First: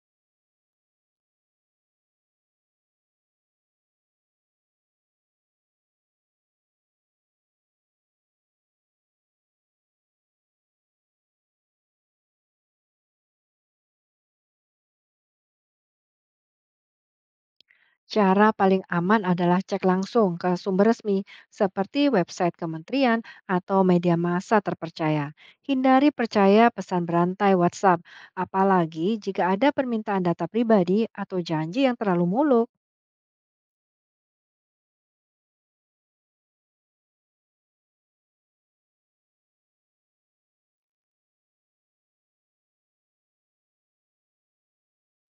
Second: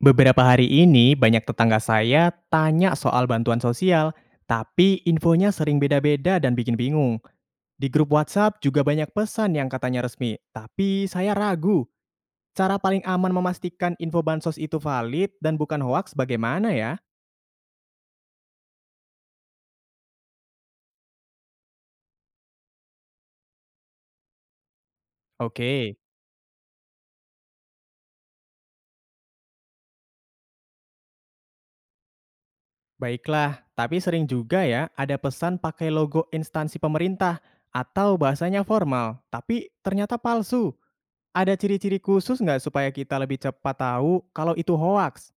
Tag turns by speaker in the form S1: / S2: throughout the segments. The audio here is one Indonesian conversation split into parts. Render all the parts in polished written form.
S1: Beberapa hari ini banyak tetangga saya tanya soal bantuan sosial, tapi infonya sering beda-beda dan bikin bingung. Di grup WhatsApp juga banyak pesan yang katanya resmi, tapi saya ragu. Cara paling aman memastikan info bansos itu valid dan bukan hoax bagaimana ya?
S2: Cara paling aman adalah cek langsung ke sumber resmi seperti website kementerian atau media massa terpercaya.
S1: Oke,
S2: Hindari percaya pesan berantai WhatsApp, apalagi jika ada permintaan data pribadi atau janji yang terlalu mulus.
S1: baiklah. Tapi sering juga ya ada pesan pakai logo instansi pemerintah atau bahasanya formal, tapi ternyata palsu. Ada ciri-ciri khusus nggak supaya kita lebih cepat tahu kalau itu hoax?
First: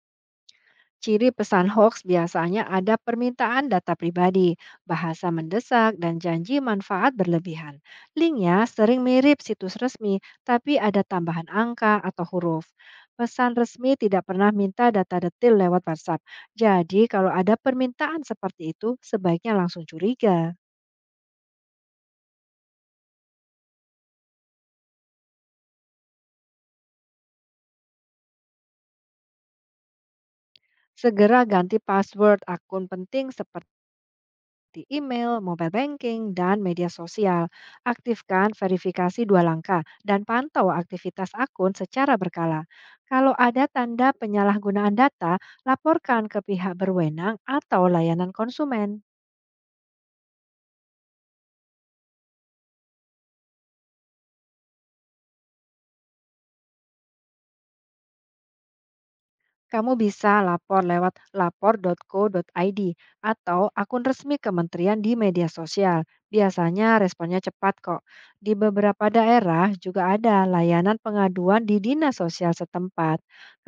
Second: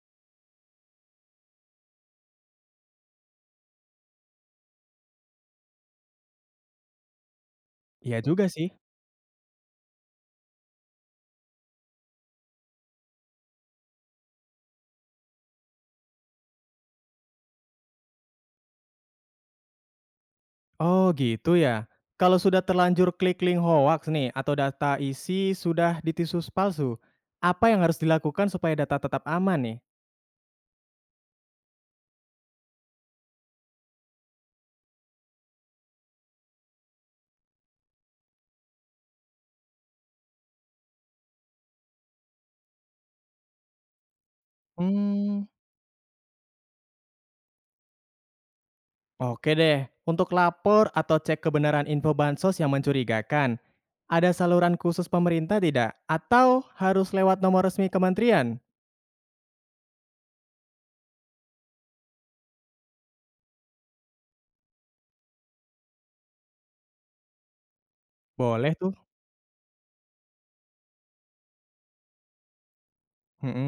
S2: Ciri pesan hoax biasanya ada permintaan data pribadi, bahasa mendesak, dan janji manfaat berlebihan.
S1: Iya juga
S2: Linknya
S1: sih.
S2: sering mirip situs resmi, tapi ada tambahan angka atau huruf. Pesan resmi tidak pernah minta data detail lewat WhatsApp. Jadi, kalau ada permintaan seperti itu, sebaiknya langsung curiga.
S1: Oh gitu ya. Kalau sudah terlanjur klik link hoax nih atau data isi sudah ditisus palsu, apa yang harus dilakukan supaya data tetap aman nih?
S2: Segera ganti password akun penting seperti di email, mobile banking, dan media sosial. Aktifkan verifikasi dua langkah dan pantau aktivitas akun secara berkala. Kalau ada tanda penyalahgunaan data,
S1: Hmm,
S2: laporkan ke pihak berwenang atau layanan konsumen.
S1: oke deh. Untuk lapor atau cek kebenaran info bansos yang mencurigakan, ada saluran khusus pemerintah tidak? Atau harus lewat nomor resmi kementerian?
S2: Kamu bisa lapor lewat lapor.co.id atau akun resmi kementerian di media sosial. Biasanya responnya cepat kok. Di
S1: Boleh tuh.
S2: beberapa daerah juga ada layanan pengaduan di dinas sosial setempat.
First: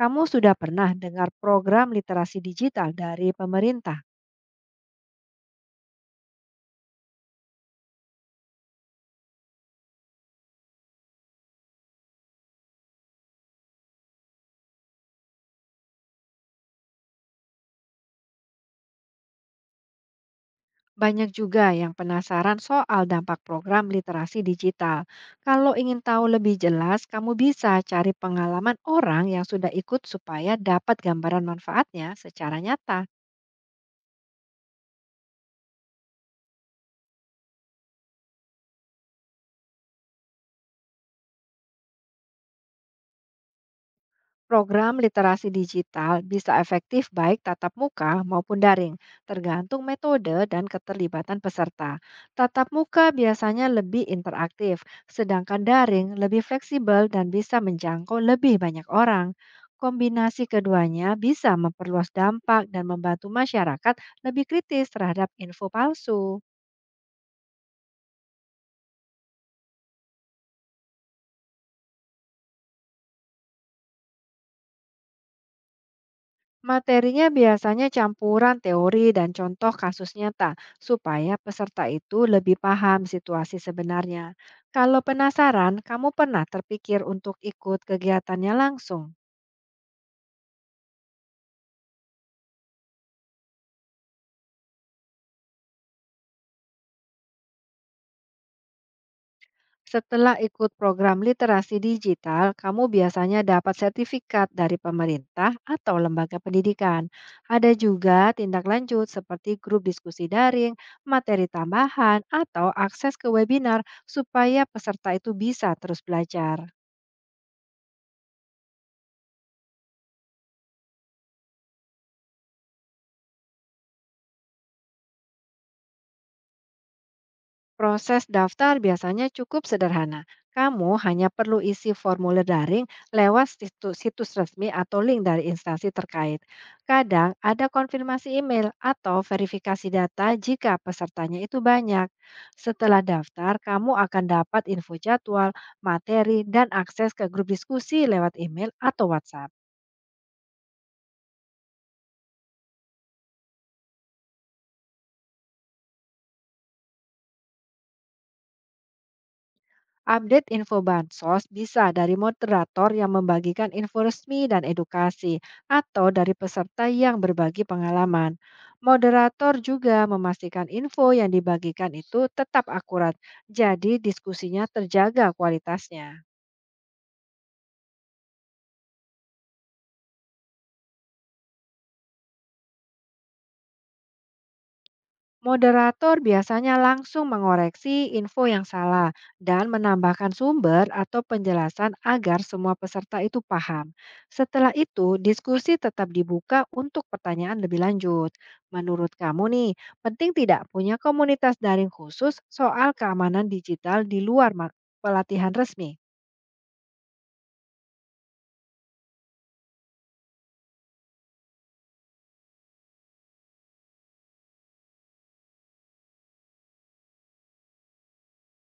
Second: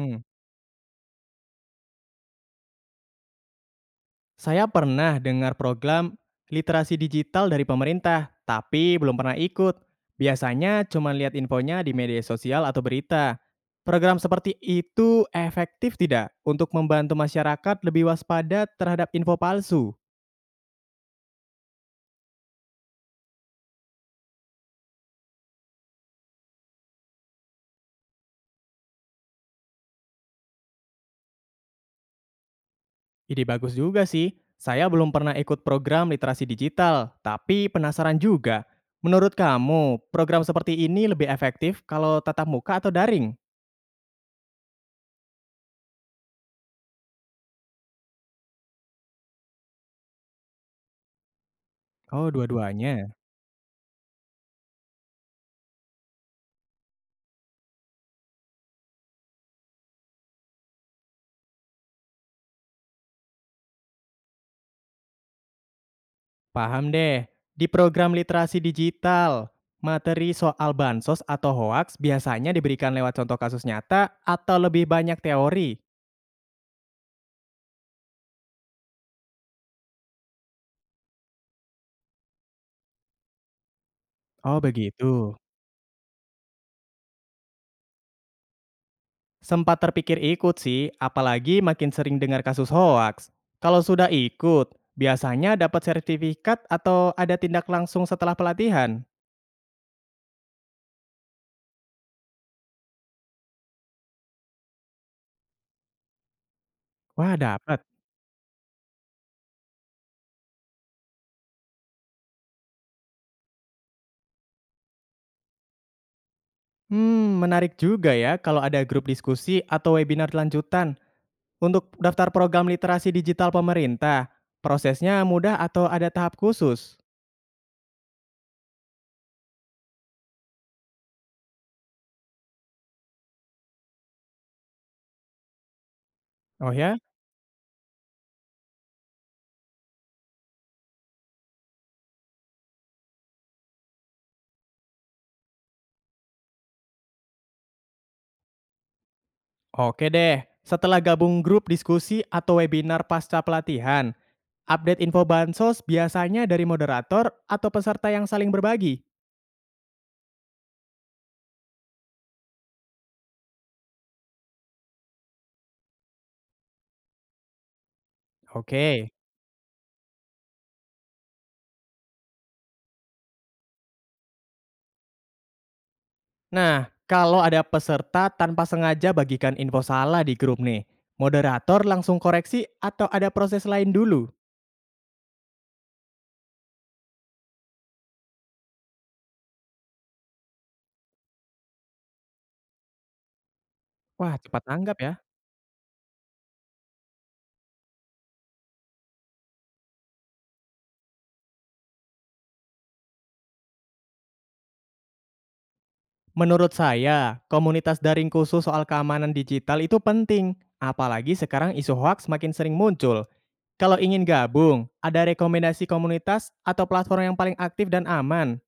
S2: Kamu sudah pernah dengar program literasi digital dari pemerintah?
S1: Saya pernah dengar program literasi digital dari pemerintah, tapi belum pernah ikut. Biasanya cuma lihat infonya di media sosial atau berita. Program seperti itu efektif tidak untuk membantu masyarakat lebih waspada terhadap info palsu?
S2: Banyak juga yang penasaran soal dampak program literasi digital. Kalau ingin tahu lebih jelas, kamu bisa cari pengalaman orang yang sudah ikut supaya dapat gambaran manfaatnya secara nyata.
S1: Ide bagus juga sih. Saya belum pernah ikut program literasi digital, tapi penasaran juga. Menurut kamu, program seperti ini lebih efektif kalau tatap muka atau daring?
S2: Program literasi digital bisa efektif baik tatap muka maupun daring, tergantung metode dan keterlibatan peserta.
S1: Oh,
S2: Tatap muka
S1: dua-duanya.
S2: biasanya lebih interaktif, sedangkan daring lebih fleksibel dan bisa menjangkau lebih banyak orang. Kombinasi keduanya bisa memperluas dampak dan membantu masyarakat lebih kritis terhadap info palsu.
S1: Paham deh. Di program literasi digital, materi soal bansos atau hoaks biasanya diberikan lewat contoh kasus nyata atau lebih banyak teori.
S2: Materinya biasanya campuran teori dan contoh kasus nyata, supaya peserta itu lebih paham situasi sebenarnya.
S1: Oh
S2: Kalau
S1: begitu.
S2: penasaran, kamu pernah terpikir untuk ikut kegiatannya langsung?
S1: Sempat terpikir ikut sih, apalagi makin sering dengar kasus hoaks. Kalau sudah ikut, biasanya dapat sertifikat atau ada tindak langsung setelah pelatihan.
S2: Setelah ikut program literasi digital, kamu biasanya dapat sertifikat dari pemerintah atau lembaga pendidikan.
S1: Wah,
S2: Ada
S1: dapat.
S2: juga tindak lanjut seperti grup diskusi daring, materi tambahan, atau akses ke webinar supaya peserta itu bisa terus belajar.
S1: Hmm, menarik juga ya kalau ada grup diskusi atau webinar lanjutan. Untuk daftar program literasi digital pemerintah, prosesnya mudah atau ada tahap khusus?
S2: Proses daftar biasanya cukup sederhana. Kamu hanya perlu isi formulir daring lewat situs resmi atau link dari instansi terkait.
S1: Oh ya?
S2: Kadang ada konfirmasi email atau verifikasi data jika pesertanya itu banyak. Setelah daftar, kamu akan dapat info jadwal, materi, dan akses ke grup diskusi lewat email atau WhatsApp.
S1: Oke deh. Setelah gabung grup diskusi atau webinar pasca pelatihan, update info bansos biasanya dari moderator atau peserta yang saling berbagi.
S2: Update info bansos bisa dari moderator yang membagikan info resmi dan edukasi, atau dari peserta yang berbagi pengalaman.
S1: Oke.
S2: Moderator juga memastikan info yang dibagikan itu tetap akurat, jadi diskusinya terjaga kualitasnya.
S1: Nah, kalau ada peserta tanpa sengaja bagikan info salah di grup nih, moderator langsung koreksi atau ada proses lain dulu?
S2: Moderator biasanya langsung mengoreksi info yang salah dan menambahkan sumber atau penjelasan agar semua peserta itu paham.
S1: Wah, cepat
S2: Setelah
S1: tanggap
S2: itu,
S1: ya.
S2: diskusi tetap dibuka untuk pertanyaan lebih lanjut. Menurut kamu nih, penting tidak punya komunitas daring khusus soal keamanan digital di luar pelatihan resmi?
S1: Menurut saya, komunitas daring khusus soal keamanan digital itu penting, apalagi sekarang isu hoax makin sering muncul. Kalau ingin gabung, ada rekomendasi komunitas atau platform yang paling aktif dan aman?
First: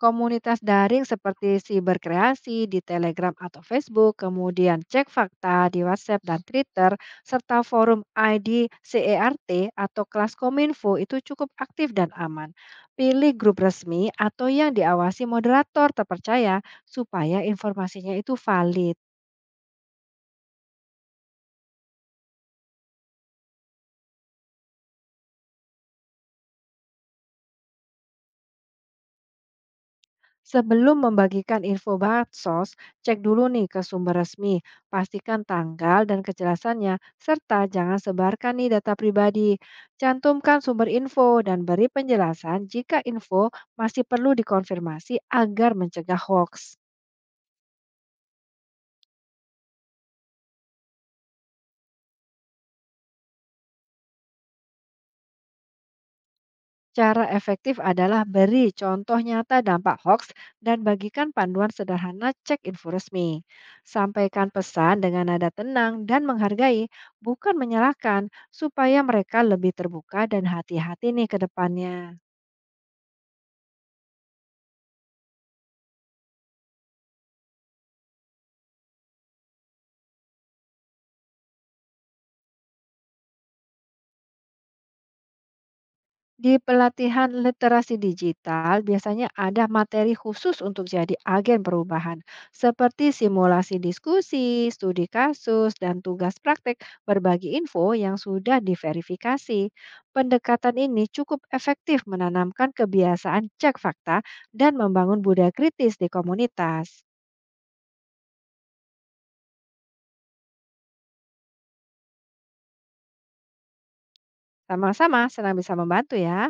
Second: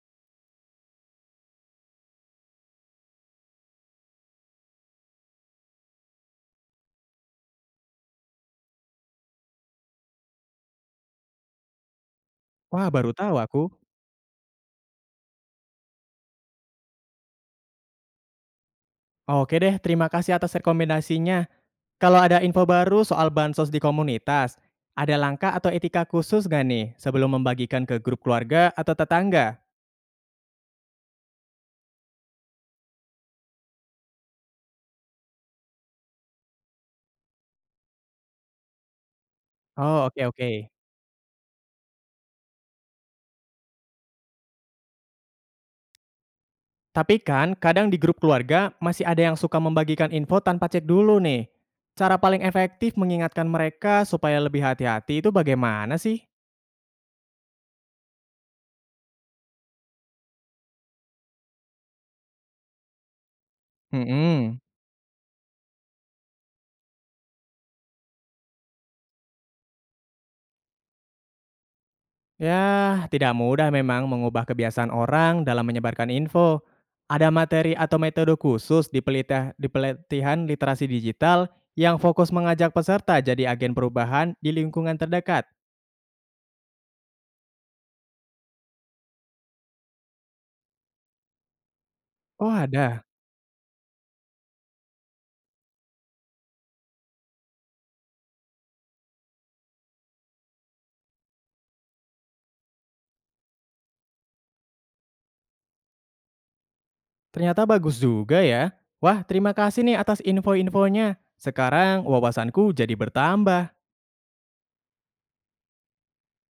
S2: Komunitas daring seperti Siberkreasi di Telegram atau Facebook, kemudian Cek Fakta di WhatsApp dan Twitter, serta forum ID CERT atau kelas Kominfo itu cukup aktif dan aman.
S1: Wah, baru
S2: Pilih
S1: tahu
S2: grup
S1: aku.
S2: resmi atau yang diawasi moderator terpercaya supaya informasinya itu valid.
S1: Oke deh, terima kasih atas rekomendasinya. Kalau ada info baru soal bansos di komunitas, ada langkah atau etika khusus nggak nih sebelum membagikan ke grup keluarga atau tetangga?
S2: Sebelum membagikan info bansos, cek dulu nih ke sumber resmi, pastikan tanggal dan kejelasannya, serta jangan sebarkan nih data pribadi.
S1: Oh, oke oke.
S2: Cantumkan sumber info dan beri penjelasan jika info masih perlu dikonfirmasi agar mencegah hoax.
S1: Tapi kan kadang di grup keluarga masih ada yang suka membagikan info tanpa cek dulu nih. Cara paling efektif mengingatkan mereka supaya lebih hati-hati itu bagaimana sih?
S2: Cara efektif adalah beri contoh nyata dampak hoax dan bagikan panduan sederhana cek info resmi. Sampaikan
S1: Hmm,
S2: pesan dengan nada tenang dan menghargai, bukan menyalahkan, supaya mereka lebih terbuka dan hati-hati nih ke depannya.
S1: ya, tidak mudah memang mengubah kebiasaan orang dalam menyebarkan info. Ada materi atau metode khusus di pelatihan literasi digital yang fokus mengajak peserta jadi agen perubahan di lingkungan terdekat.
S2: Di pelatihan literasi digital, biasanya ada materi khusus untuk jadi agen perubahan,
S1: Oh ada.
S2: seperti simulasi diskusi, studi kasus, dan tugas praktek berbagi info yang sudah diverifikasi. Pendekatan ini cukup efektif menanamkan kebiasaan cek fakta dan membangun budaya kritis di komunitas.
S1: Ternyata bagus juga ya. Wah, terima kasih nih atas info-infonya. Sekarang wawasanku jadi bertambah.
S2: Sama-sama, senang bisa membantu ya.